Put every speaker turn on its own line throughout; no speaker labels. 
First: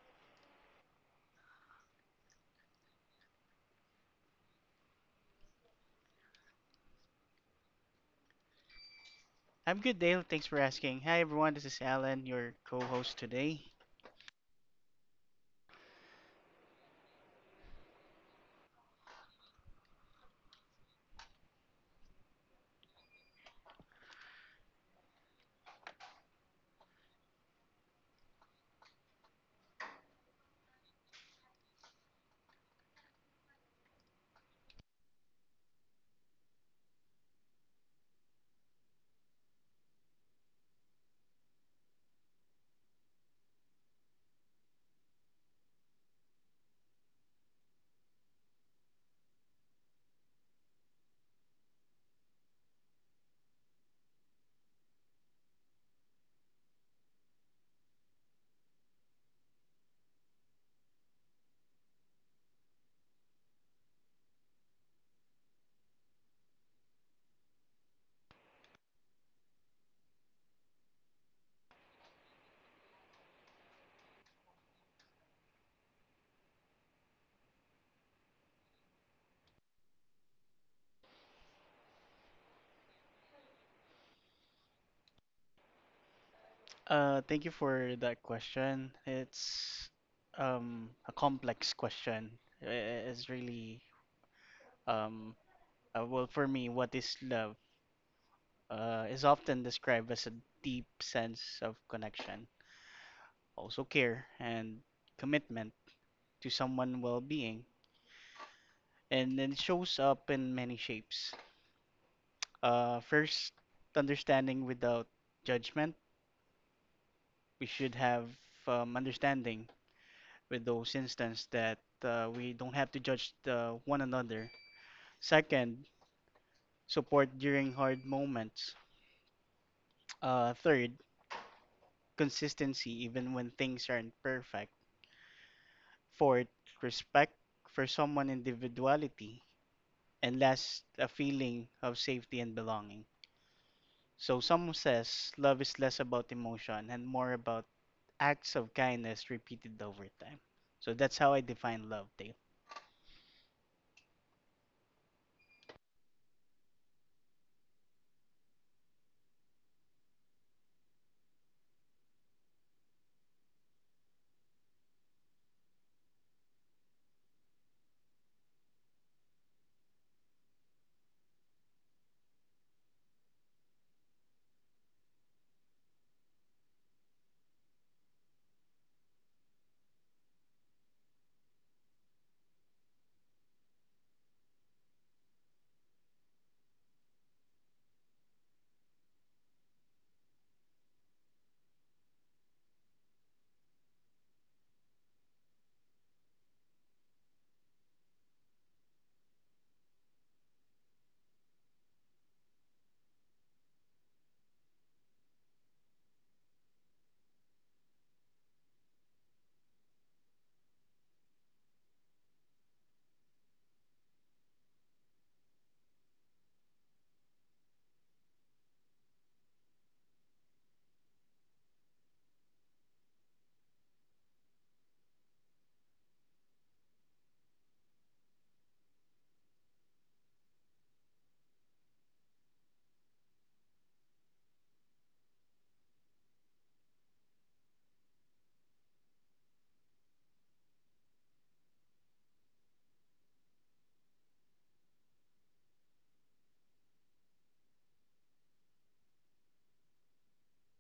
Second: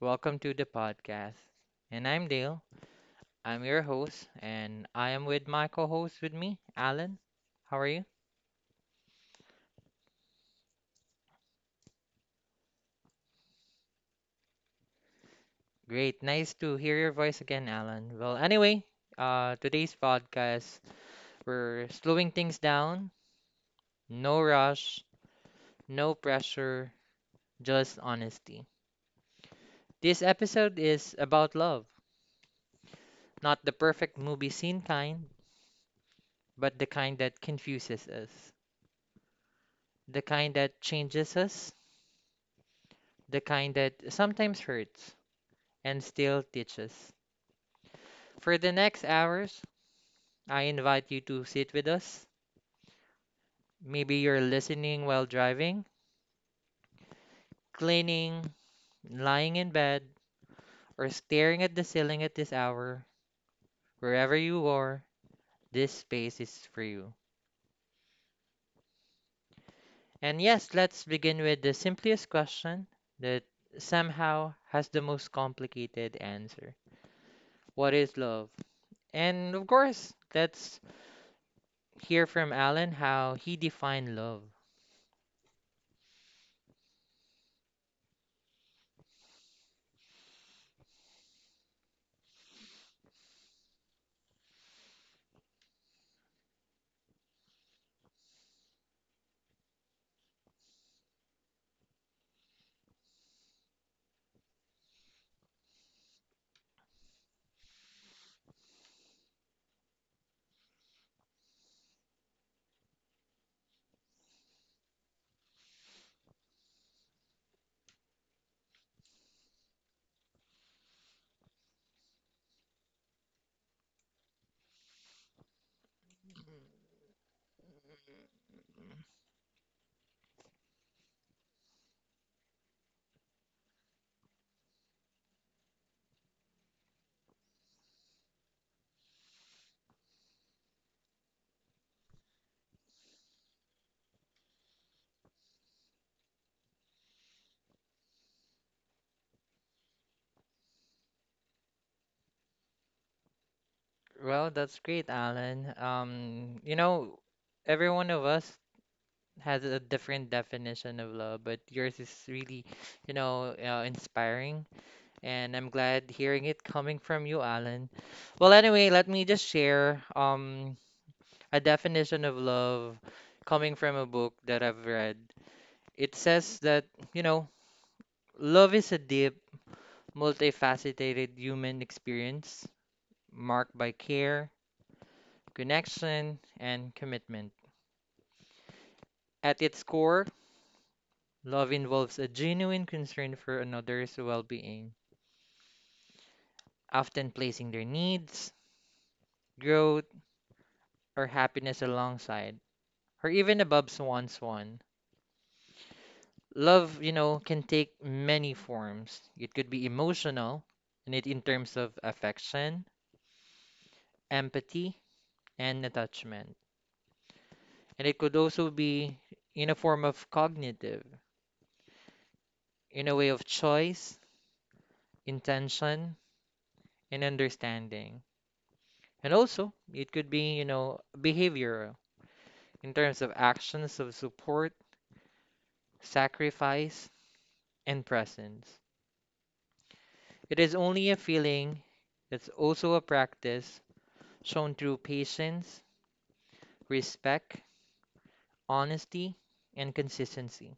Welcome to the podcast. And I'm Dale. I'm your host, and I am with my co host with me, Alan. How are you?
I'm good, Dale. Thanks for asking. Hi, everyone. This is Alan, your co-host today.
Great. Nice to hear your voice again, Alan. Well, anyway, today's podcast, we're slowing things down. No rush, no pressure, just honesty. This episode is about love, not the perfect movie scene kind, but the kind that confuses us, the kind that changes us, the kind that sometimes hurts and still teaches. For the next hours, I invite you to sit with us. Maybe you're listening while driving, cleaning, lying in bed, or staring at the ceiling at this hour. Wherever you are, this space is for you. And yes, let's begin with the simplest question that somehow has the most complicated answer. What is love? And of course, let's hear from Alan how he defined love.
Thank you for that question. It's a complex question. It's really um well, for me, what is love? Is often described as a deep sense of connection, also care and commitment to someone's well-being, and then it shows up in many shapes. First, understanding without judgment. We should have understanding with those instances that we don't have to judge one another. Second, support during hard moments. Third, consistency even when things aren't perfect. Fourth, respect for someone's individuality. And last, a feeling of safety and belonging. So some says love is less about emotion and more about acts of kindness repeated over time. So that's how I define love, Dale.
Well, that's great, Alan. You know, every one of us has a different definition of love, but yours is really, you know, inspiring, and I'm glad hearing it coming from you, Alan. Well, anyway, let me just share a definition of love coming from a book that I've read. It says that, you know, love is a deep, multifaceted human experience marked by care, connection, and commitment. At its core, love involves a genuine concern for another's well being, often placing their needs, growth, or happiness alongside, or even above one's one. Love, you know, can take many forms. It could be emotional, and it in terms of affection, empathy, and attachment. And it could also be in a form of cognitive, in a way of choice, intention, and understanding. And also, it could be, you know, behavioral in terms of actions of support, sacrifice, and presence. It is only a feeling that's also a practice shown through patience, respect, honesty, and consistency.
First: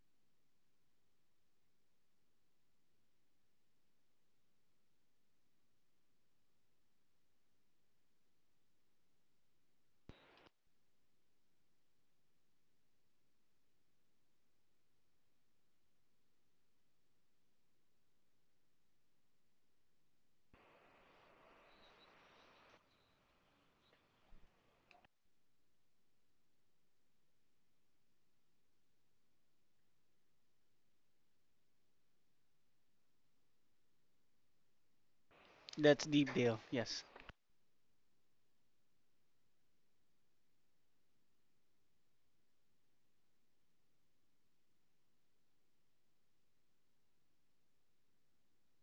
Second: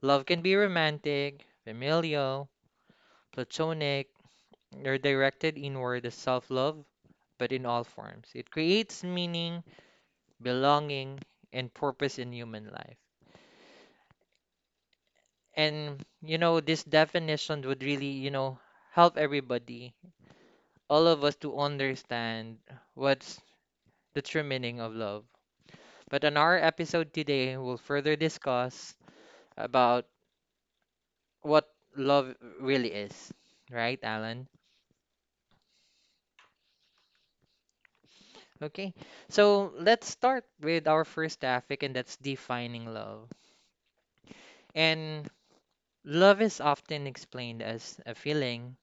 Love can be romantic, familial, platonic, or directed inward as self love, but in all forms. It creates meaning, belonging, and purpose in human life. And, you know, this definition would really, you know, help everybody all of us to understand what's the true meaning of love. But on our episode today, we'll further discuss about what love really is. Right, Alan?
That's the deal. Yes.
Okay. So let's start with our first topic, and that's defining love. And love is often explained as a feeling,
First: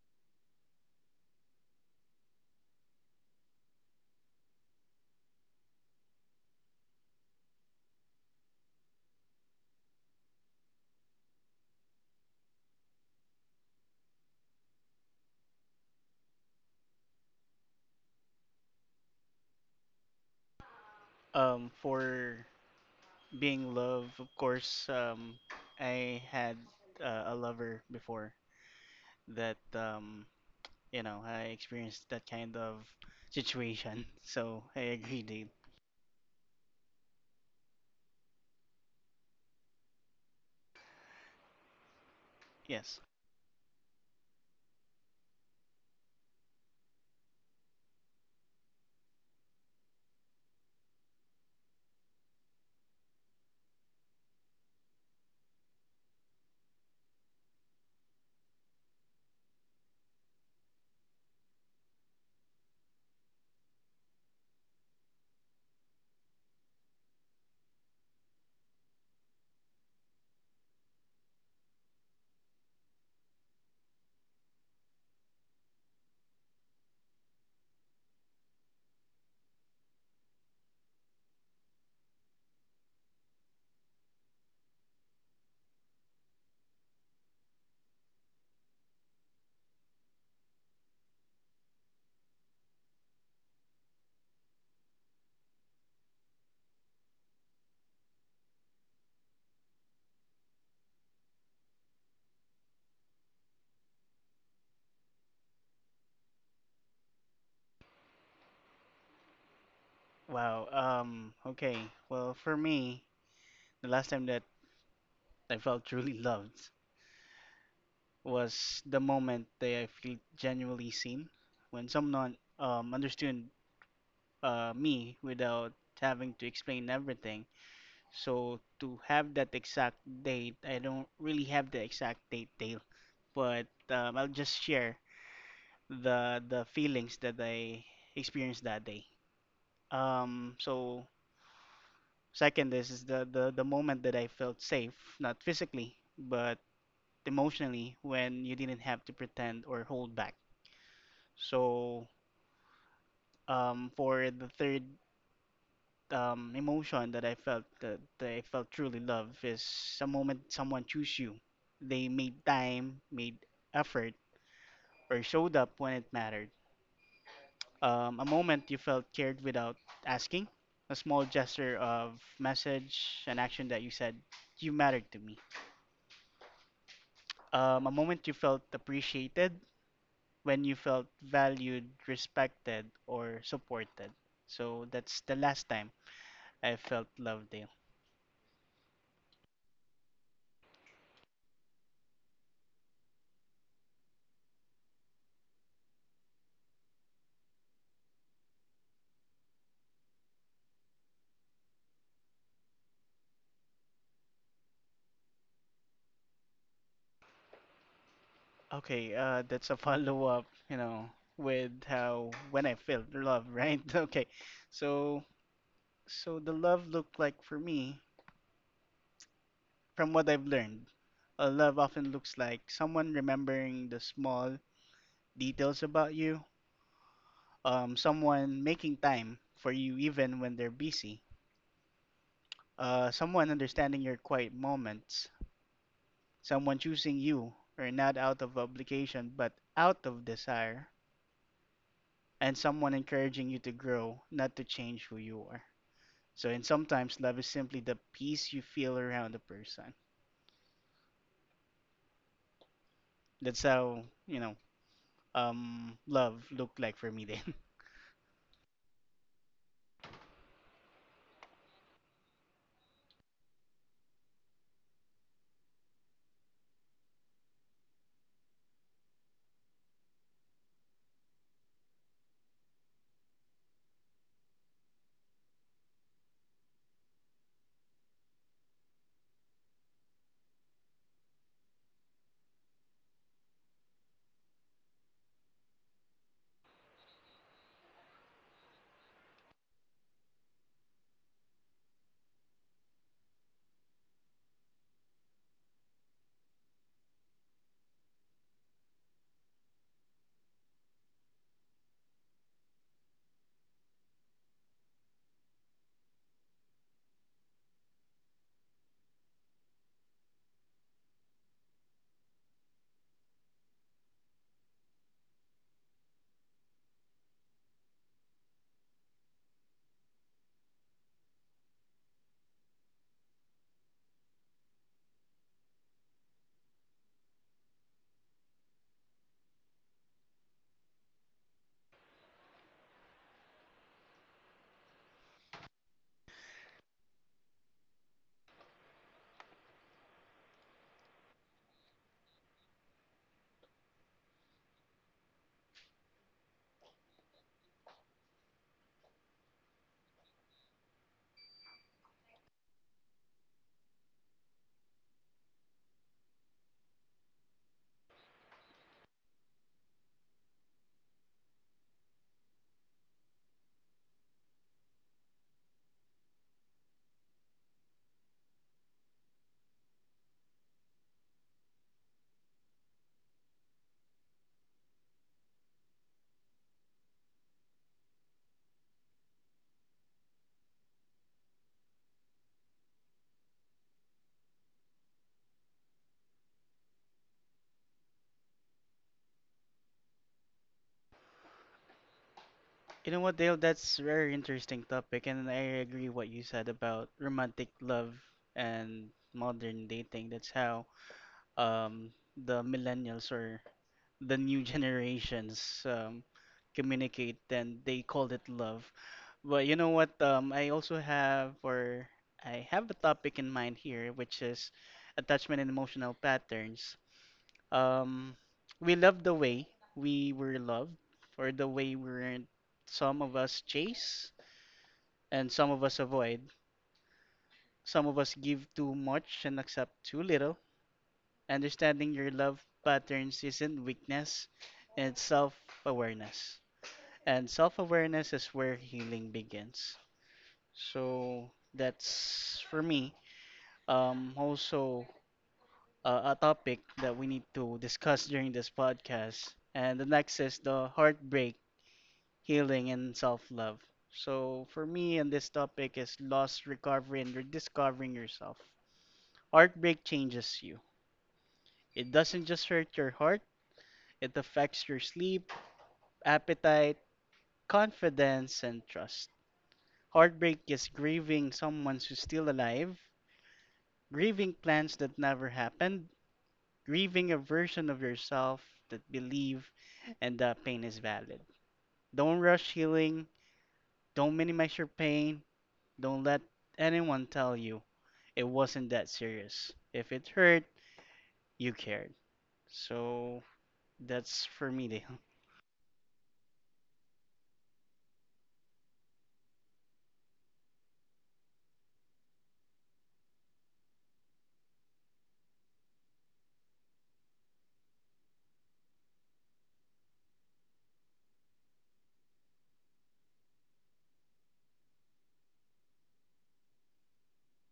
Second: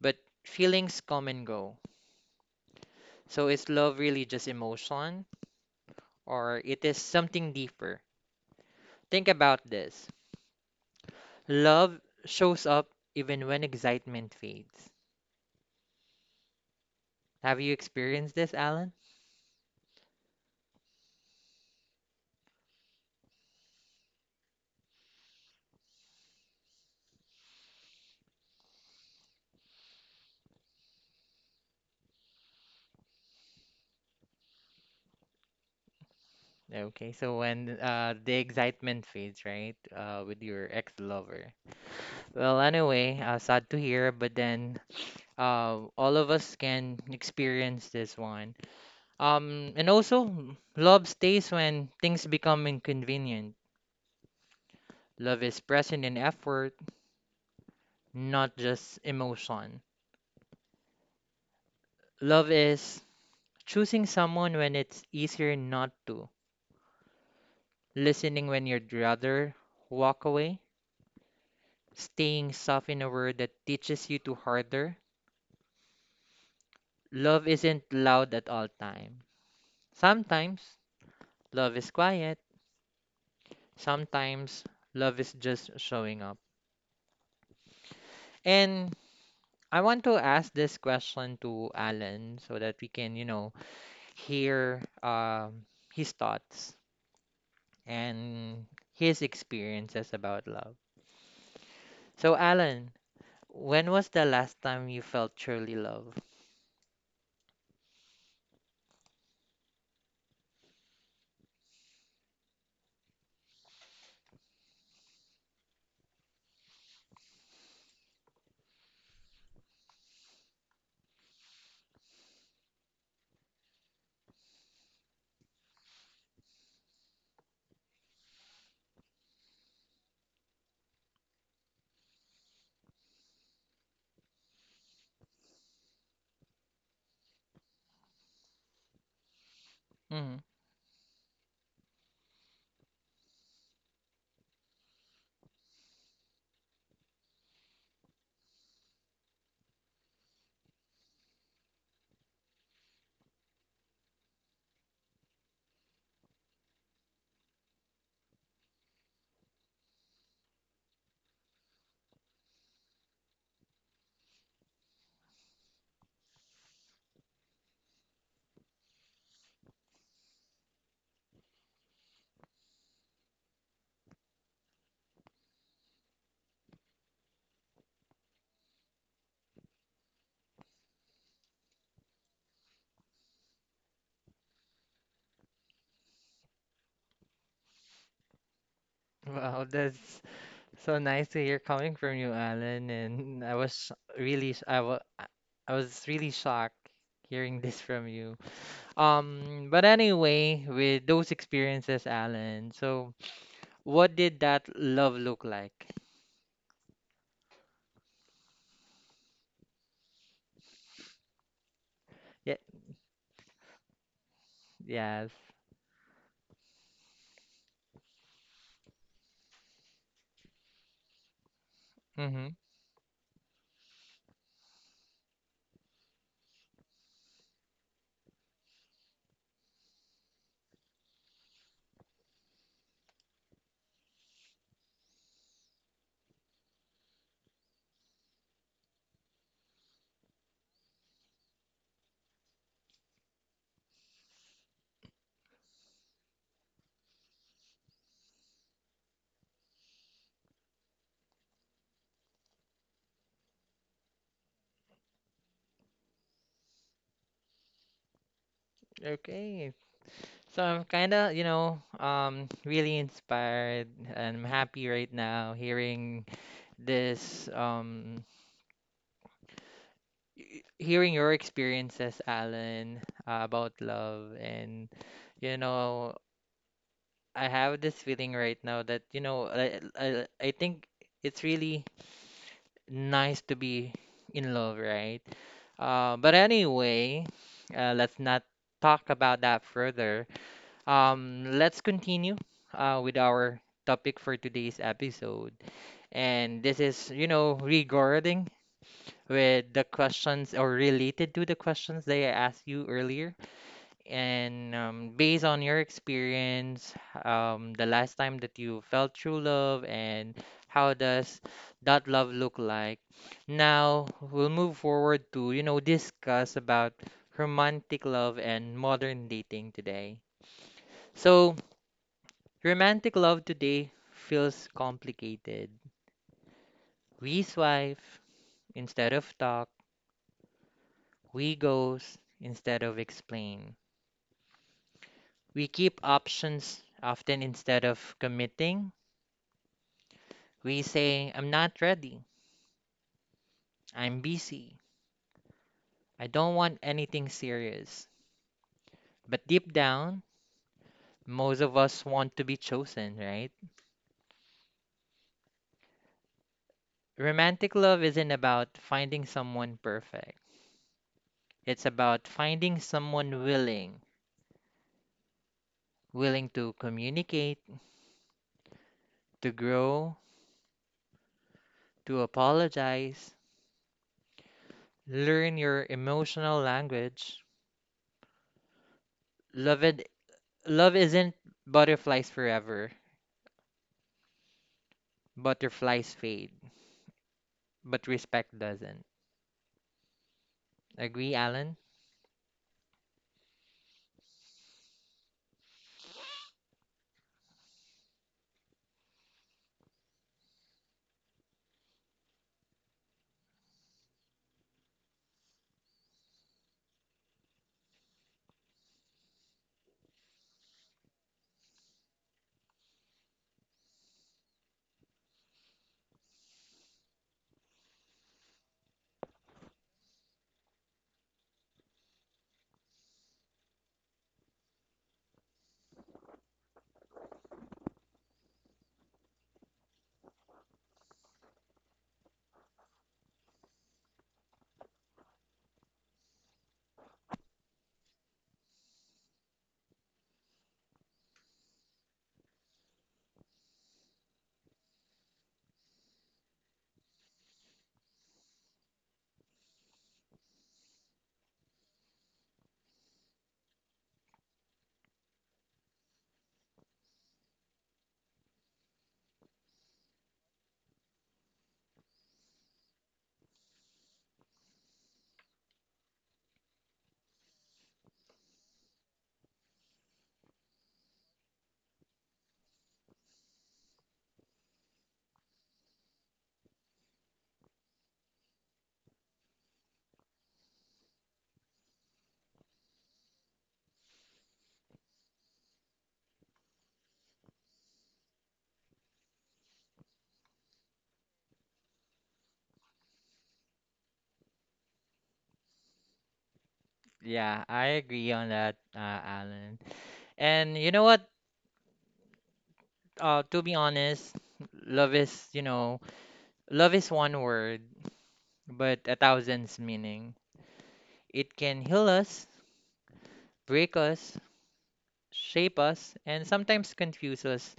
but feelings come and go. So is love really just emotion, or it is something deeper? Think about this. Love shows up even when excitement fades. Have you experienced this, Alan?
For being love, of course. I had a lover before that. You know, I experienced that kind of situation. So I agree, Dave.
Okay, so when the excitement fades, right, with your ex-lover. Well,
Yes.
anyway, sad to hear, but then all of us can experience this one. And also, mm, love stays when things become inconvenient. Love is present in effort, not just emotion. Love is choosing someone when it's easier not to listening when you'd rather walk away, staying soft in a world that teaches you to harder. Love isn't loud at all times. Sometimes love is quiet. Sometimes love is just showing up. And I want to ask this question to Alan so that we can, you know, hear his thoughts and his experiences about love. So, Alan, when was the last time you felt truly loved?
Wow. Okay. Well, for me, the last time that I felt truly loved was the moment that I feel genuinely seen, when someone understood me without having to explain everything. So to have that exact date, I don't really have the exact date, Dale, but I'll just share the feelings that I experienced that day.
Mm.
So second, this is the moment that I felt safe, not physically, but emotionally, when you didn't have to pretend or hold back. So for the third emotion that I felt, that I felt truly love is a moment someone chose you. They made time, made effort, or showed up when it mattered. A moment you felt cared without asking. A small gesture of message, an action that you said, you mattered to me. A moment you felt appreciated, when you felt valued, respected, or supported. So that's the last time I felt loved.
Wow, that's so nice to hear coming from you, Alan. And I was really, I was really shocked hearing this from you. But anyway, with those experiences, Alan, so what did that love look like?
Okay, that's a follow-up, you know, with how
Yeah,
when I felt love, right? Okay, so
yes.
so the love looked like for me, from what I've learned, a love often looks
Mm-hmm.
like someone remembering the small details about you, someone making time for you even when they're busy, someone understanding your quiet moments, someone choosing you, or not out of obligation but out of desire, and someone encouraging you to grow, not to change who you are. So, and sometimes love is simply the peace you feel around a person. That's how, you know, love looked like for me then.
Okay. So I'm kind of, you know, really inspired and I'm happy right now hearing this, hearing your experiences, Alan, about love, and you know, I have this feeling right now that you know, I think it's really nice to be in love, right? But anyway, let's not talk about that further. Let's continue with our topic for today's episode, and this is you know regarding with the questions or related to the questions that I asked you earlier. And based on your experience, the last time that you felt true love and how does that love look like? Now we'll move forward to, you know, discuss about romantic love and modern dating today. So, romantic love today feels complicated. We swipe instead of talk, we ghost instead of explain. We keep options often instead of committing. We say, I'm not ready. I'm busy. I don't want anything serious. But deep down, most of us want to be chosen, right? Romantic love isn't about finding someone perfect. It's about finding someone willing, willing to communicate, to grow, to apologize, learn your emotional language. Love it, love isn't butterflies forever. Butterflies fade, but respect doesn't. Agree, Alan?
You know what, Dale? That's a very interesting topic, and I agree what you said about romantic love and modern dating. That's how um, the millennials or the new generations communicate, then they called it love. But you know what? I also have, or I have a topic in mind here, which is attachment and emotional patterns. Um, we love the way we were loved, or the way we were. Some of us chase, and some of us avoid. Some of us give too much and accept too little. Understanding your love patterns isn't weakness, it's self awareness. And self awareness is where healing begins. So that's for me. Also, a topic that we need to discuss during this podcast. And the next is the heartbreak, healing, and self love. So for me, and this topic is loss, recovery, and rediscovering yourself. Heartbreak changes you, it doesn't just hurt your heart. It affects your sleep, appetite, confidence, and trust. Heartbreak is grieving someone who's still alive, grieving plans that never happened, grieving a version of yourself that believe and that pain is valid. Don't rush healing, don't minimize your pain, don't let anyone tell you it wasn't that serious. If it hurt, you cared. So that's for me, Dale.
Yeah, I agree on that, Alan. And you know what? To be honest, love is, you know, love is one word, but a thousand's meaning. It can heal us, break us, shape us, and sometimes confuse us.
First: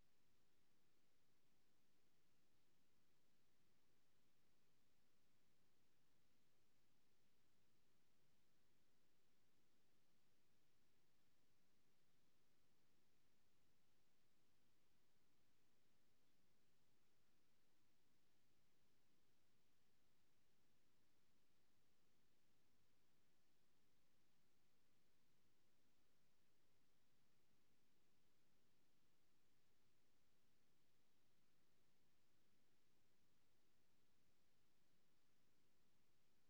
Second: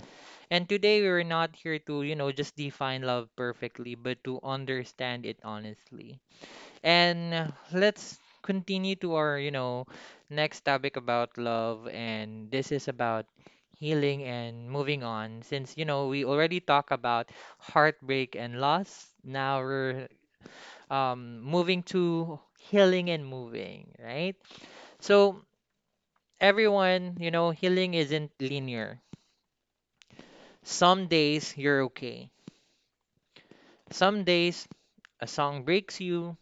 And today we're not here to, you know, just define love perfectly, but to understand it honestly. And let's continue to our, you know, next topic about love. And this is about healing and moving on. Since, you know, we already talked about heartbreak and loss, now we're moving to healing and moving, right? So, everyone, you know, healing isn't linear. Some days you're okay, some days a song breaks you,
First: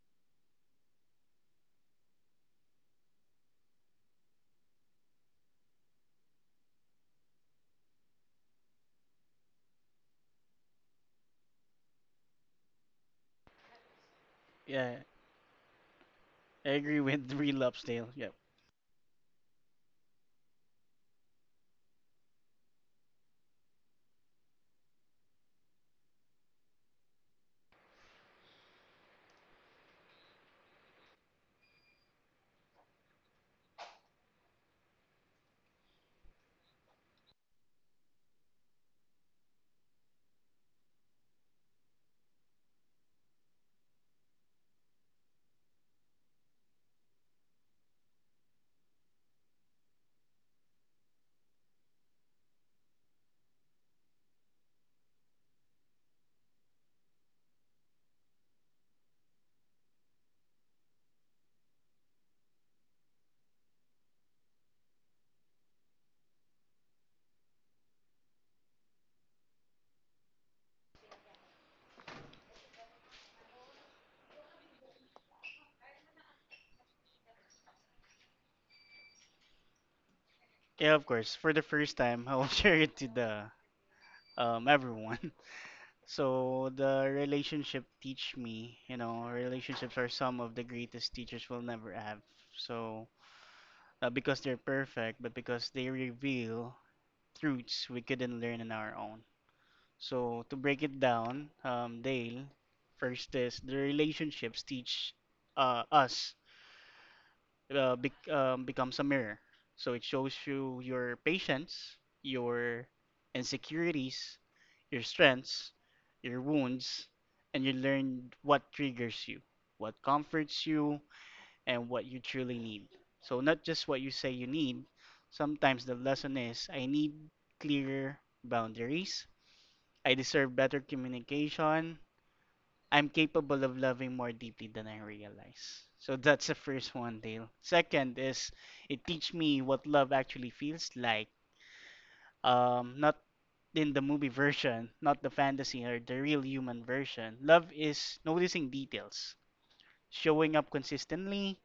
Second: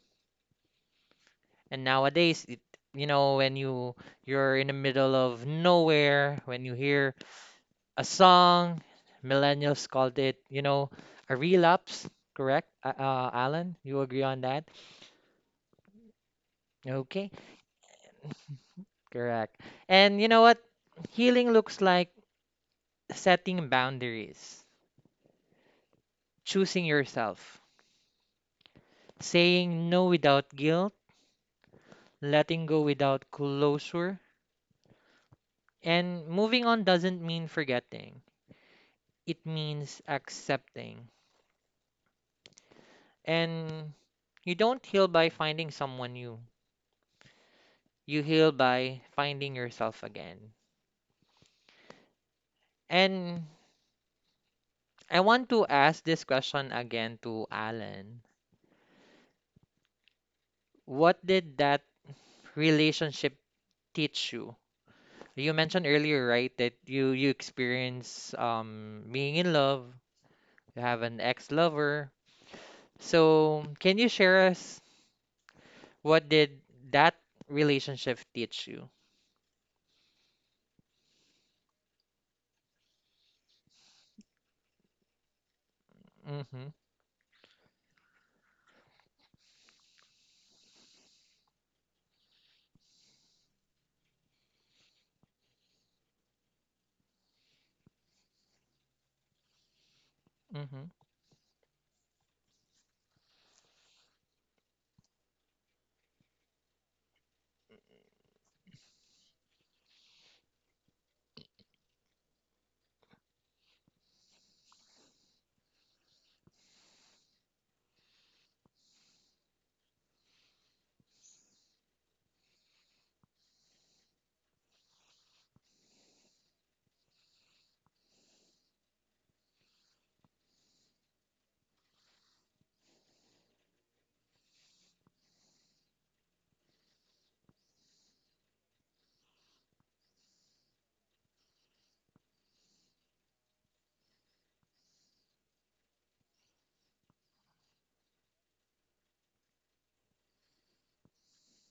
and nowadays, you know, when you're in the middle of nowhere, when you hear a song, millennials called it, you know, a relapse, correct? Alan, you agree on that?
Yeah, I agree
Okay,
with relapse, Dale. Yep.
correct. And you know what? Healing looks like setting boundaries, choosing yourself, saying no without guilt, letting go without closure, and moving on doesn't mean forgetting. It means accepting. And you don't heal by finding someone new. You heal by finding yourself again. And I want to ask this question again to Alan. What did that relationship teach you? You mentioned earlier, right, that you experience being in love. You have an ex-lover. So, can you share us what did that relationship teach you?
Yeah, of course. For the first time, I will share it to the everyone.
Mm-hmm.
So the relationship teach me, you know, relationships are some of the greatest teachers will never have. So not because they're perfect, but because they reveal truths we couldn't learn on our own. So to
Mm-hmm.
break it down, Dale, first is the relationships teach us becomes a mirror. So it shows you your patience, your insecurities, your strengths, your wounds, and you learn what triggers you, what comforts you, and what you truly need. So not just what you say you need. Sometimes the lesson is I need clearer boundaries. I deserve better communication. I'm capable of loving more deeply than I realize. So that's the first one, Dale. Second is it teach me what love actually feels like. Not in the movie version, not the fantasy or the real human version. Love is noticing details, showing up consistently,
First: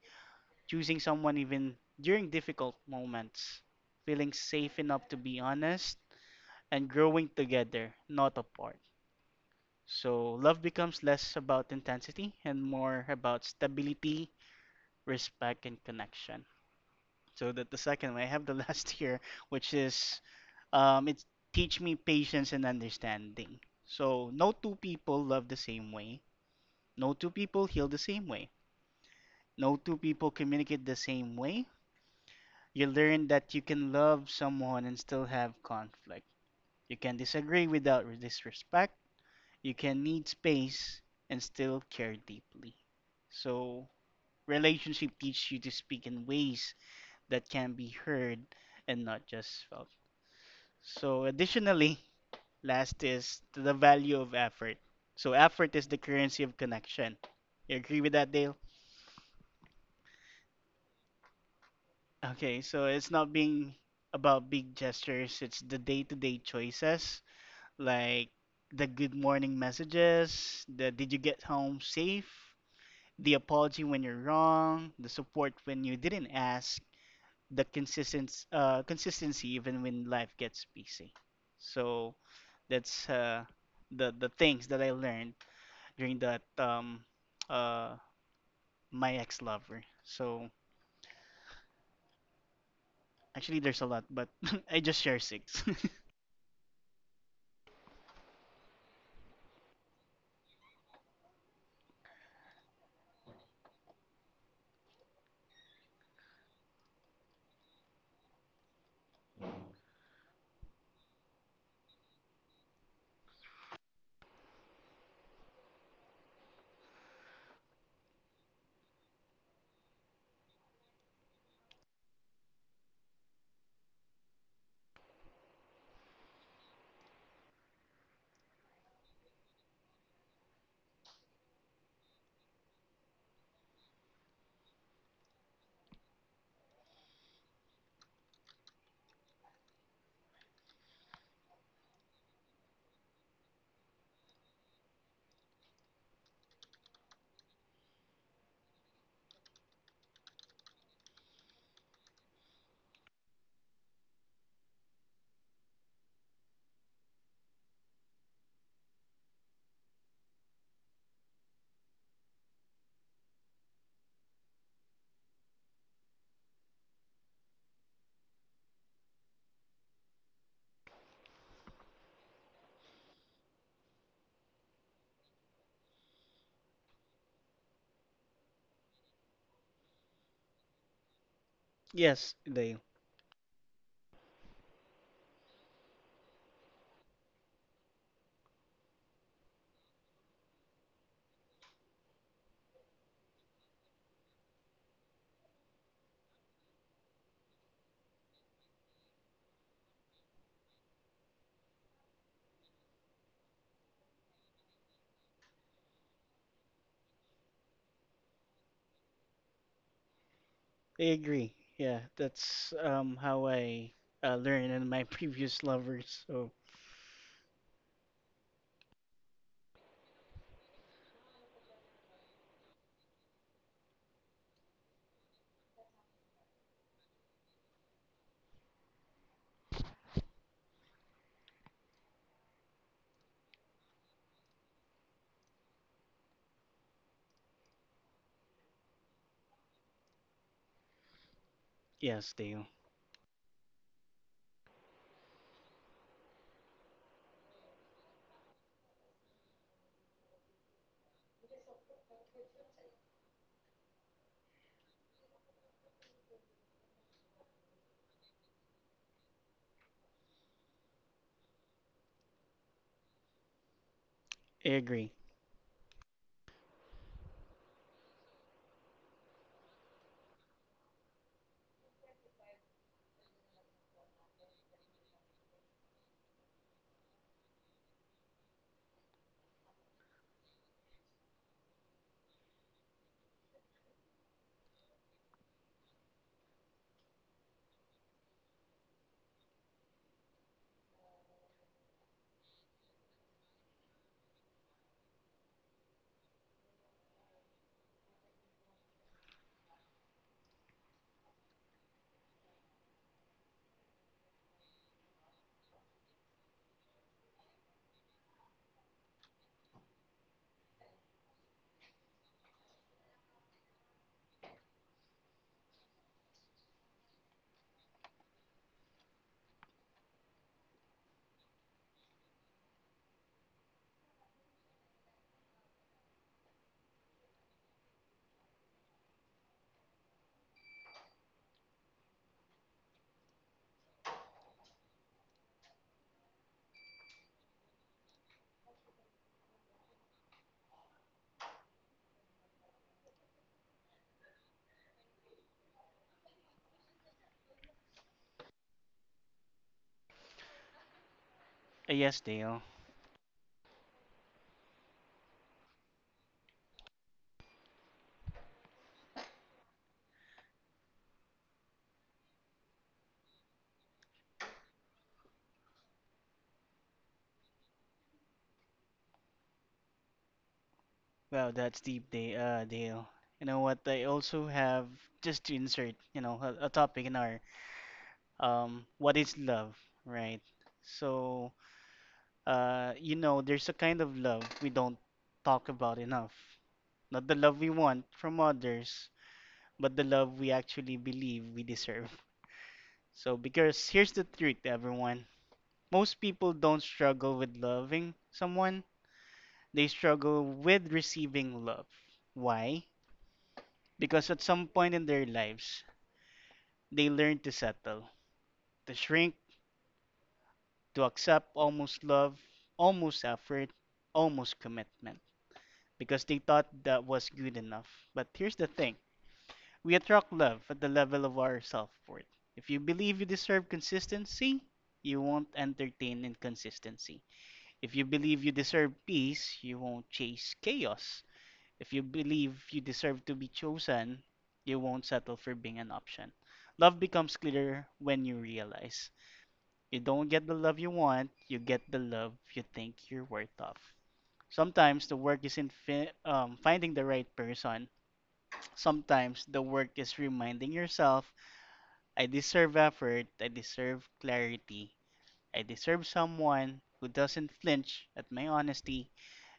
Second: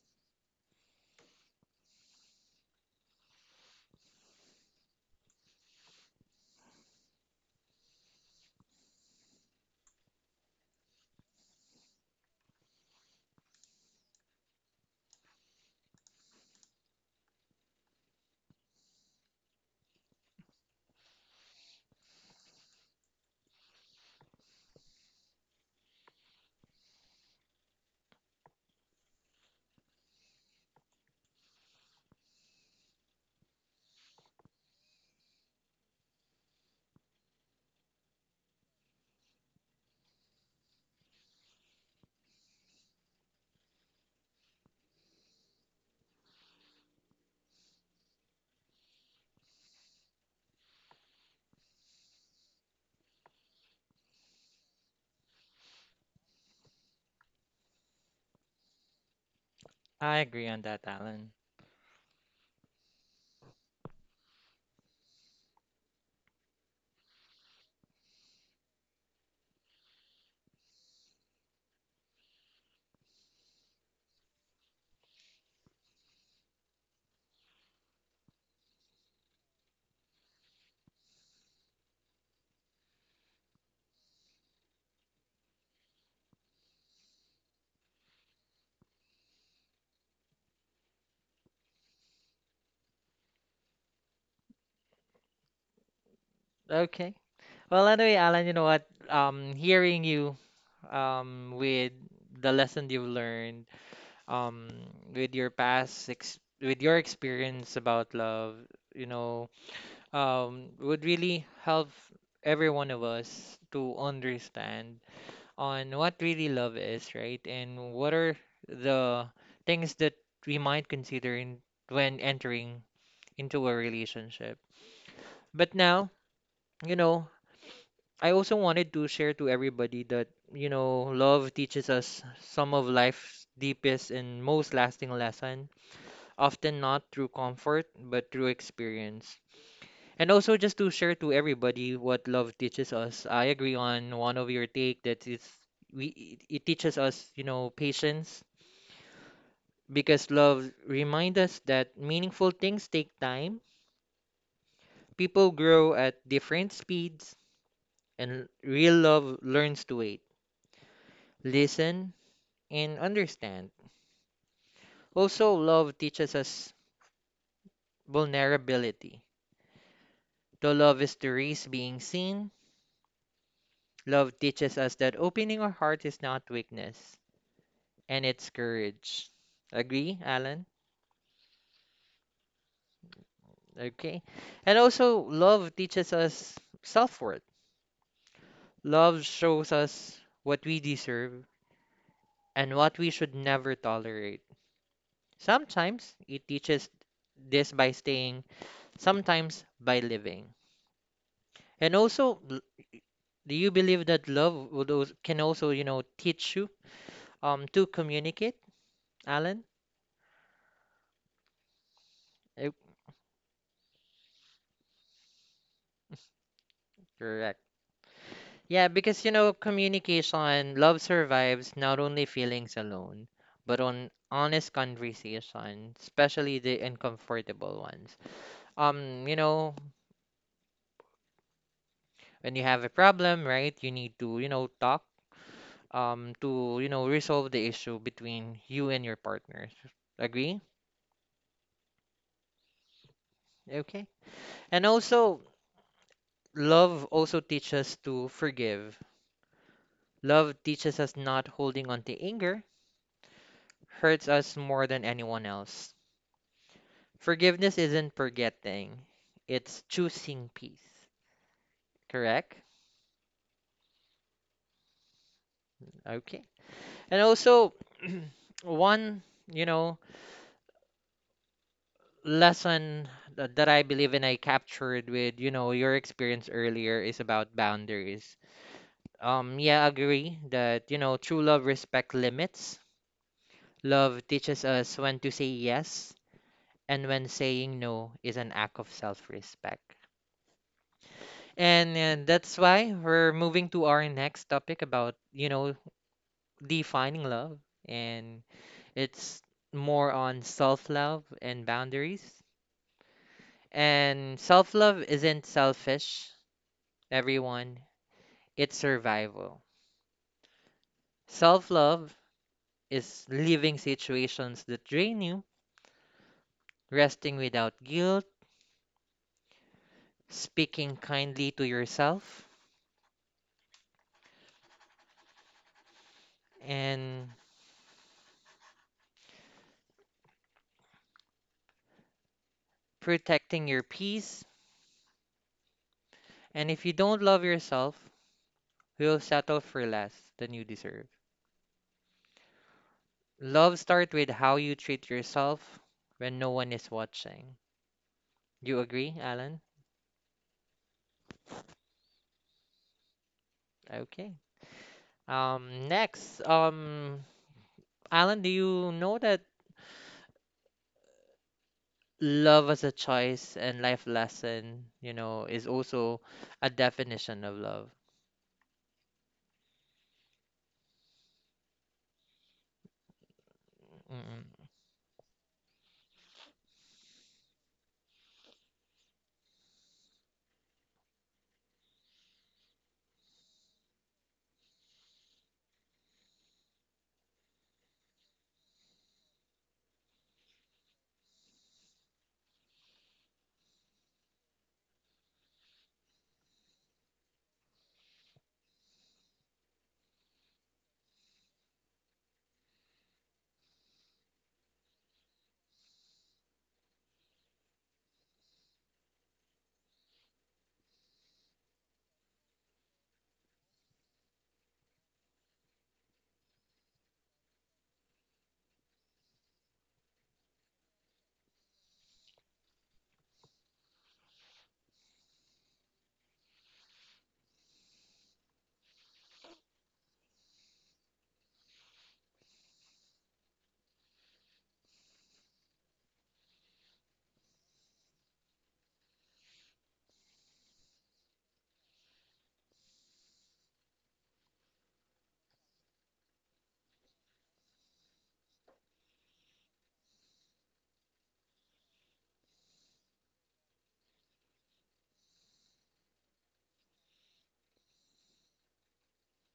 choosing someone even during difficult moments, feeling safe enough to be honest, and growing together, not apart. So love becomes less about intensity and more about stability, respect, and connection. So that the second one, I have the last here, which is it's teach me patience and understanding. So no two people love the same way. No two people heal the same way. No two people communicate the same way. You learn that you can love someone and still have conflict. You can disagree without disrespect, you can need space and still care deeply. So, relationship teaches you to speak in ways that can be heard and not just felt. So, additionally, last is the value of effort. So, effort is the currency of connection. You agree with that, Dale?
I agree on that, Alan.
Okay, so it's not being about big gestures, it's the day to day choices like the good morning messages, the did you get home safe, the apology when you're wrong, the support when you didn't ask, the consistent consistency even when life gets busy. So that's the things that I learned during that uh, my ex lover. So actually, there's a lot, but I just share six.
Okay. Well, anyway, Alan, you know what? Hearing you with the lesson you've learned, um, with your past ex with your experience about love, you know, would really help every one of us to understand on what really love is, right? And what are the things that we might consider in when entering into a relationship. But now, you know, I also wanted to share to everybody that, you know, love teaches us some of life's deepest and most lasting lesson, often not through comfort, but through experience. And also just to share to everybody what love teaches us. I agree on one of your take that it's we it it teaches us, you know, patience because love reminds us that meaningful things take time. People grow at different speeds and real love learns to wait listen and understand. Also, love teaches us vulnerability. Though love is the risk being seen, love teaches us that opening our heart is not weakness and it's courage. Agree, Alan?
Yes, Dale.
Okay. And also, love teaches us self worth. Love shows us what we deserve and what we should never tolerate. Sometimes it teaches this by staying, sometimes by living. And also, do you believe that love would also, can also, you know, teach you to communicate, Alan?
I agree. Yeah, that's
Eh,
how I learned in my previous lovers. So
correct. Yeah, because you know, communication, love survives not only feelings alone, but on honest conversation, especially the uncomfortable ones. You know, when you have a problem, right, you need to, you know, talk to, you know, resolve the issue between you and your partner. Agree?
yes, Dale,
Okay. And also, love also teaches us to forgive. Love teaches us not holding on to anger hurts us more than anyone else. Forgiveness isn't forgetting, it's choosing peace. Correct?
I agree.
Okay. And also, one, you know, lesson that I believe in I captured with, you know, your experience earlier is about boundaries. Yeah, I agree that, you know, true love respects limits. Love teaches us when to say yes and when saying no is an act of self respect. And that's why we're moving to our next topic about, you know, defining love. And it's more on self love and boundaries. And self love isn't selfish, everyone, it's survival. Self love is leaving situations that drain you, resting without guilt, speaking kindly to yourself, and protecting your peace. And if you don't love yourself, you'll settle for less than you deserve. Love starts with how you treat yourself when no one is watching. You agree, Alan?
Yes, Dale.
Okay. Next, Alan, do you know that love as a choice and life lesson, you know, is also a definition of love?
Wow, that's deep, Dale. You know what? I
Mm-mm.
also have just to insert, you know, a topic in our what is love, right? So, you know, there's a kind of love we don't talk about enough. Not the love we want from others, but the love we actually believe we deserve. So, because here's the truth, everyone. Most people don't struggle with loving someone. They struggle with receiving love. Why? Because at some point in their lives, they learn to settle, to shrink, to accept almost love, almost effort, almost commitment, because they thought that was good enough. But here's the thing, we attract love at the level of our self worth. If you believe you deserve consistency, you won't entertain inconsistency. If you believe you deserve peace, you won't chase chaos. If you believe you deserve to be chosen, you won't settle for being an option. Love becomes clearer when you realize you don't get the love you want, you get the love you think you're worth of. Sometimes the work isn't finding the right person. Sometimes the work is reminding yourself, I deserve effort, I deserve clarity, I deserve someone who doesn't flinch at my honesty,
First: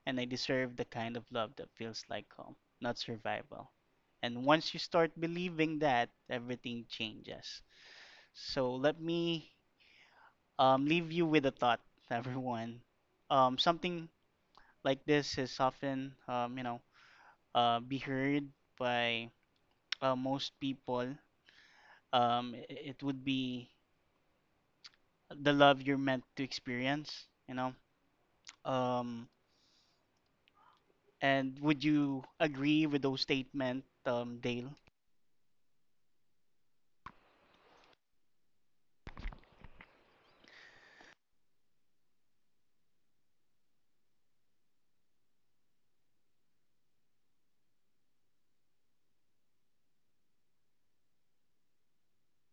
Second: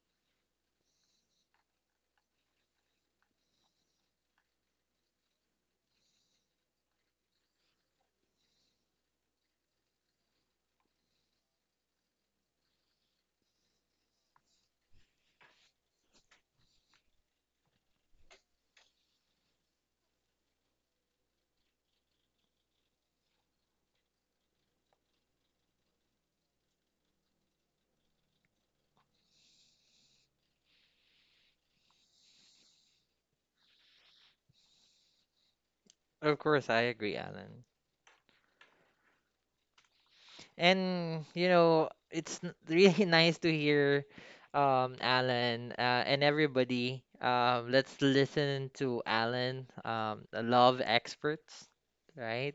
and I deserve the kind of love that feels like home, not survival. And once you start believing that, everything changes. So let me leave you with a thought, everyone. Something like this is often, you know, be heard by most people. It would be the love you're meant to experience, you know. Um, and would you agree with those statements, Dale?
Of course, I agree, Alan. And you know, it's really nice to hear Alan and everybody. Let's listen to Alan, a love experts, right?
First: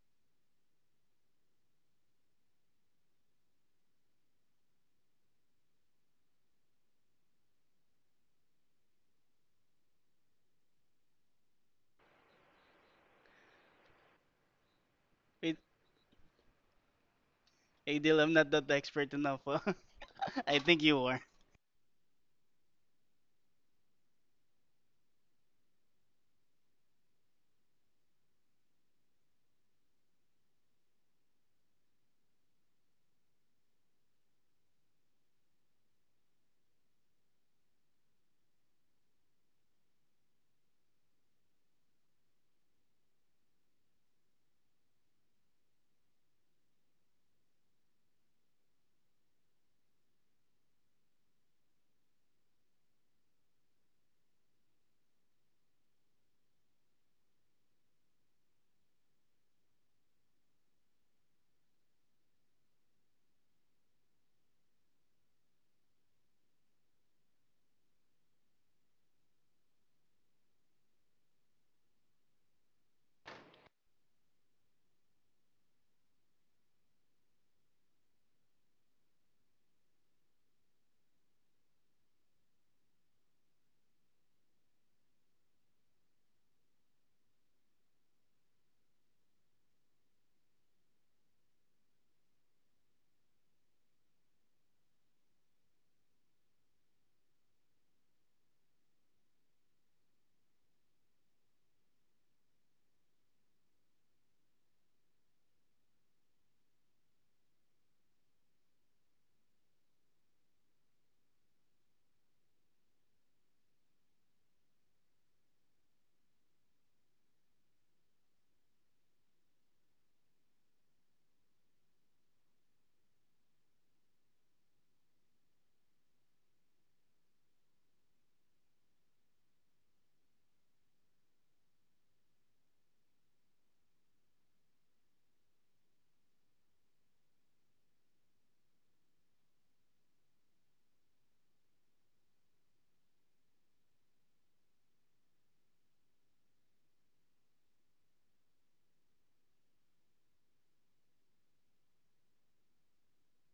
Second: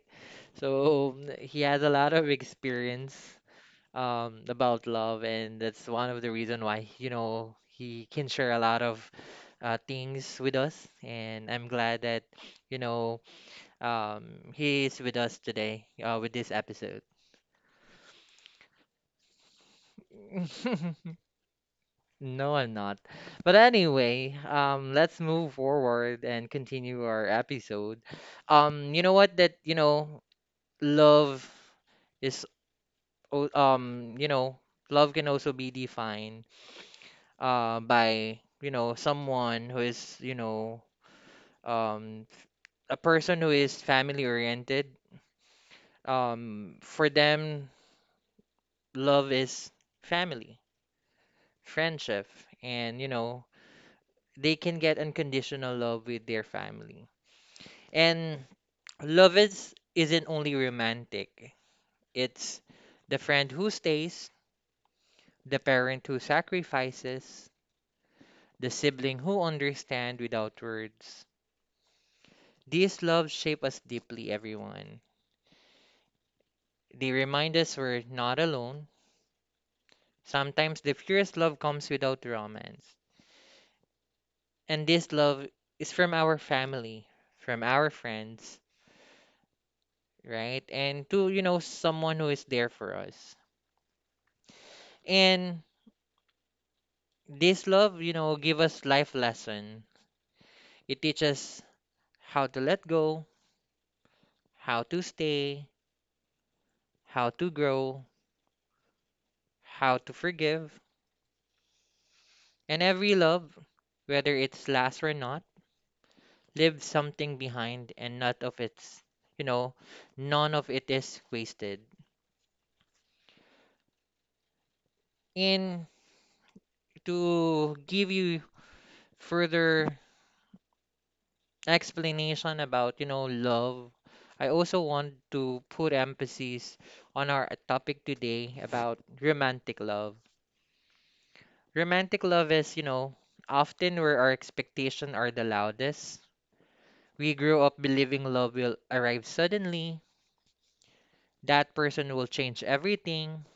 So he has a lot of experience about love, and that's one of the reason why, you know, he can share a lot of things with us. And I'm glad that, you know, he is with us
It,
today with this episode.
Hey Dale, I'm not that expert enough. I think you are.
No, I'm not. But anyway, let's move forward and continue our episode. You know what? That, you know, love is, you know, love can also be defined, by, you know, someone who is, you know, um, a person who is family oriented. For them, love is family, friendship, and, you know, they can get unconditional love with their family. And love is isn't only romantic. It's the friend who stays, the parent who sacrifices, the sibling who understand without words. These loves shape us deeply, everyone. They remind us we're not alone. Sometimes the purest love comes without romance. And this love is from our family, from our friends, right? And to, you know, someone who is there for us. And this love, you know, give us life lesson. It teaches how to let go, how to stay, how to grow, how to forgive. And every love, whether it's last or not, leaves something behind and not of its, you know, none of it is wasted. And to give you further explanation about, you know, love, I also want to put emphasis on our topic today about romantic love. Romantic love is, you know, often where our expectations are the loudest. We grew up believing love will arrive suddenly, that person will change everything,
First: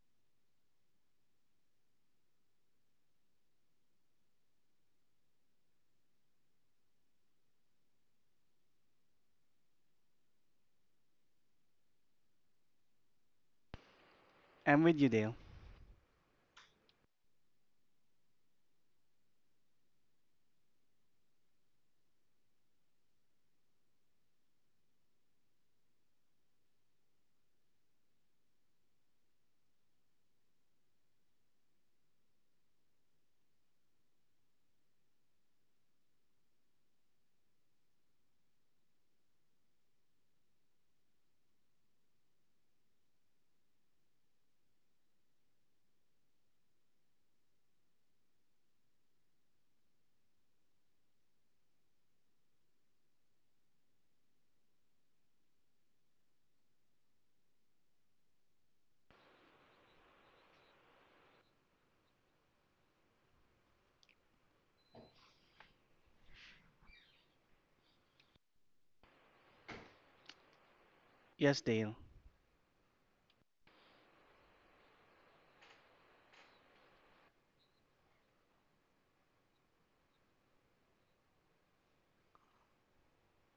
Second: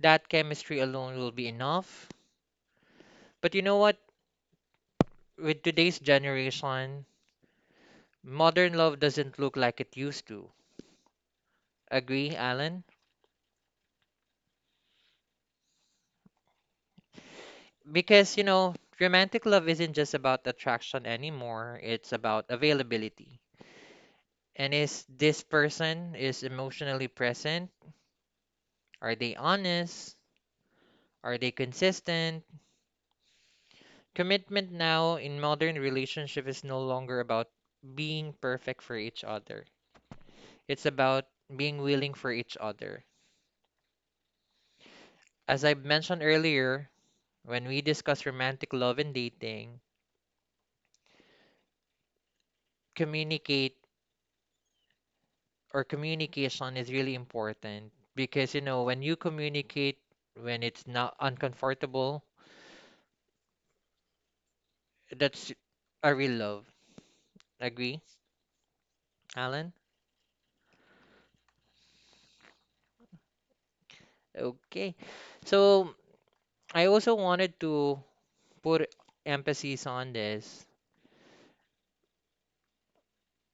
that chemistry alone will be enough. But you know what? With today's generation, modern love doesn't look like it used to. Agree, Alan?
I'm with you, Dale.
Because, you know, romantic love isn't just about attraction anymore, it's about availability. And is this person is emotionally present? Are they honest? Are they consistent? Commitment now in modern relationship is no longer about being perfect for each other. It's about being willing for each other. As I mentioned earlier, when we discuss romantic love and dating, communicate or communication is really important because you know when you communicate when it's not uncomfortable, that's a real love. Agree, Alan?
Yes, Dale.
Okay. So I also wanted to put emphasis on this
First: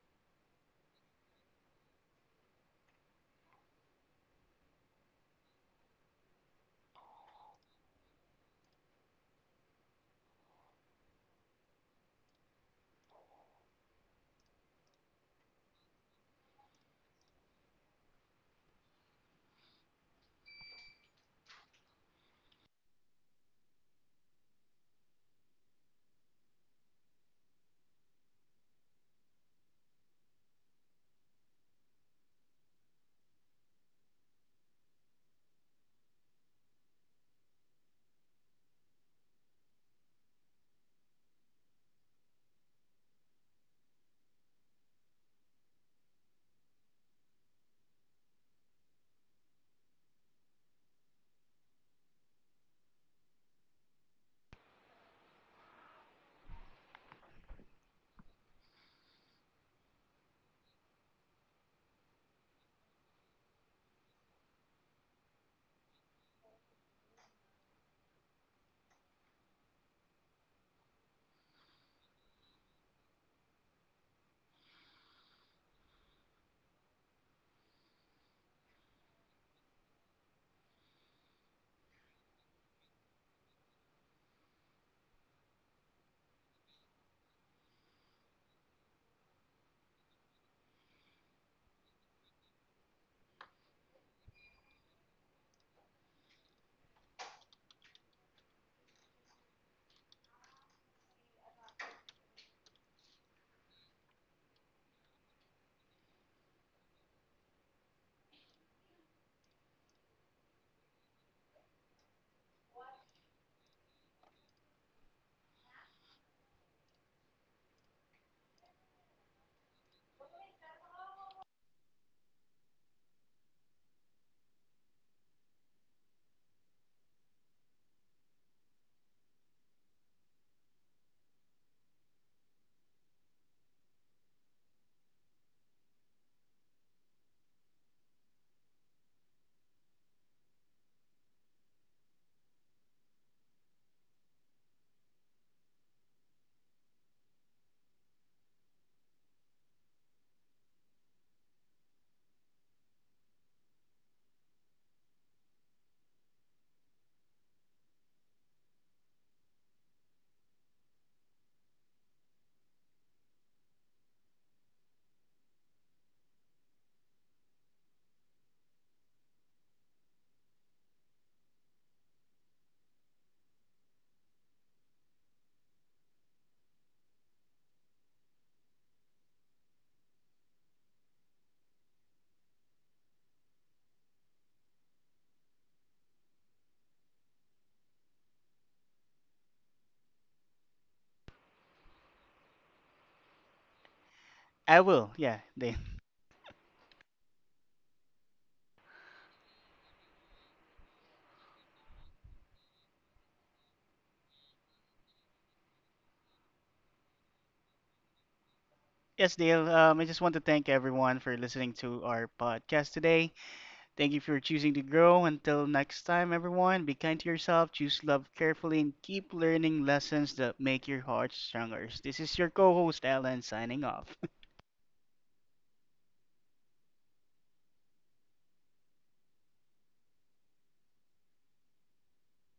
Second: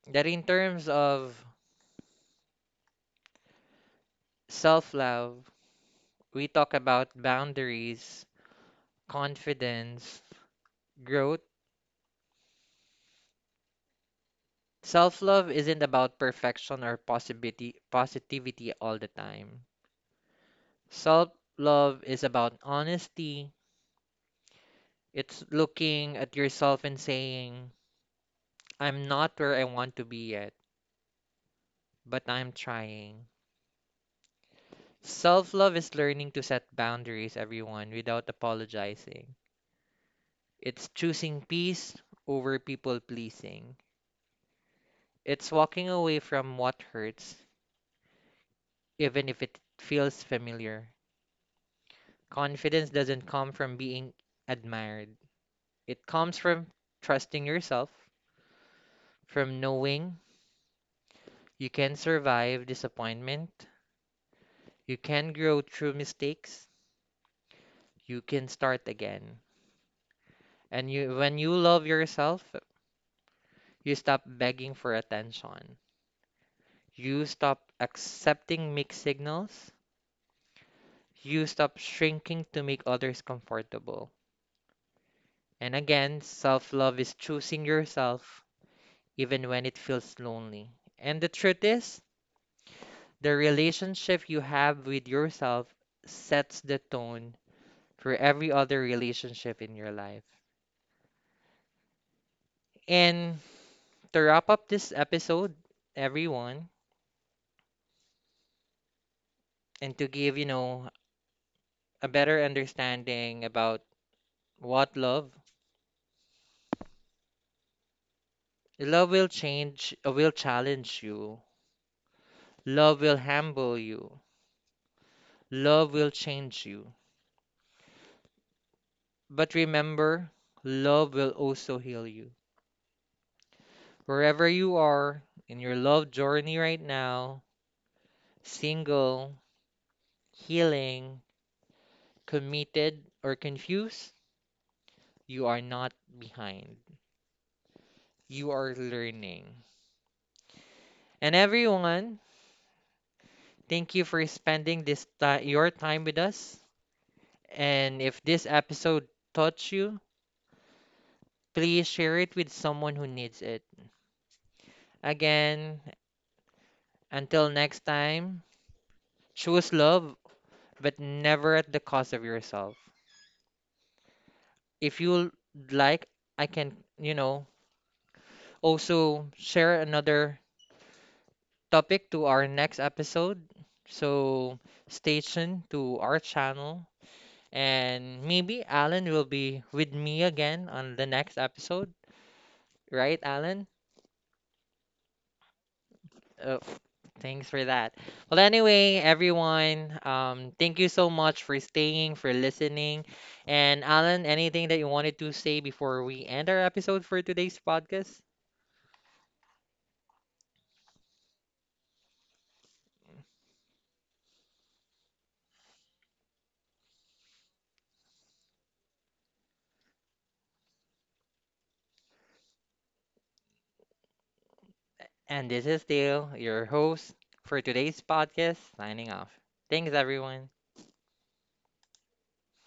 that in terms of self love, we talk about boundaries, confidence, growth. Self love isn't about perfection or possibility, positivity all the time. Self love is about honesty, it's looking at yourself and saying, I'm not where I want to be yet, but I'm trying. Self love is learning to set boundaries, everyone, without apologizing. It's choosing peace over people pleasing. It's walking away from what hurts, even if it feels familiar. Confidence doesn't come from being admired, it comes from trusting yourself, from knowing you can survive disappointment, you can grow through mistakes, you can start again. And you, when you love yourself, you stop begging for attention. You stop accepting mixed signals. You stop shrinking to make others comfortable. And again, self love is choosing yourself even when it feels lonely. And the truth is, the relationship you have with yourself sets the tone for every other relationship in your life. And to wrap up this episode, everyone, and to give, you know, a better understanding about what love, love will change, will challenge you. Love will humble you. Love will change you. But remember, love will also heal you. Wherever you are in your love journey right now, single, healing, committed, or confused, you are not behind. You are learning. And everyone, thank you for spending this your time with us. And if this episode touched you, please share it with someone who needs it. Again, until next time, choose love but never at the cost of yourself. If you like, I can, you know, also share another topic to our next episode. So stay tuned to our channel. And maybe Alan will be with me again on the next episode, right, Alan?
I will. Yeah, Dale.
Oh, thanks for that. Well, anyway, everyone, thank you so much for staying, for listening. And Alan, anything that you wanted to say before we end our episode for today's podcast?
Yes, Dale. I just want to thank everyone for listening to our podcast today. Thank you for choosing to grow. Until next time, everyone, be kind to yourself, choose love carefully, and keep learning lessons that make your heart stronger. This is your co host, Alan, signing off.
And this is Dale, your host for today's podcast, signing off. Thanks, everyone.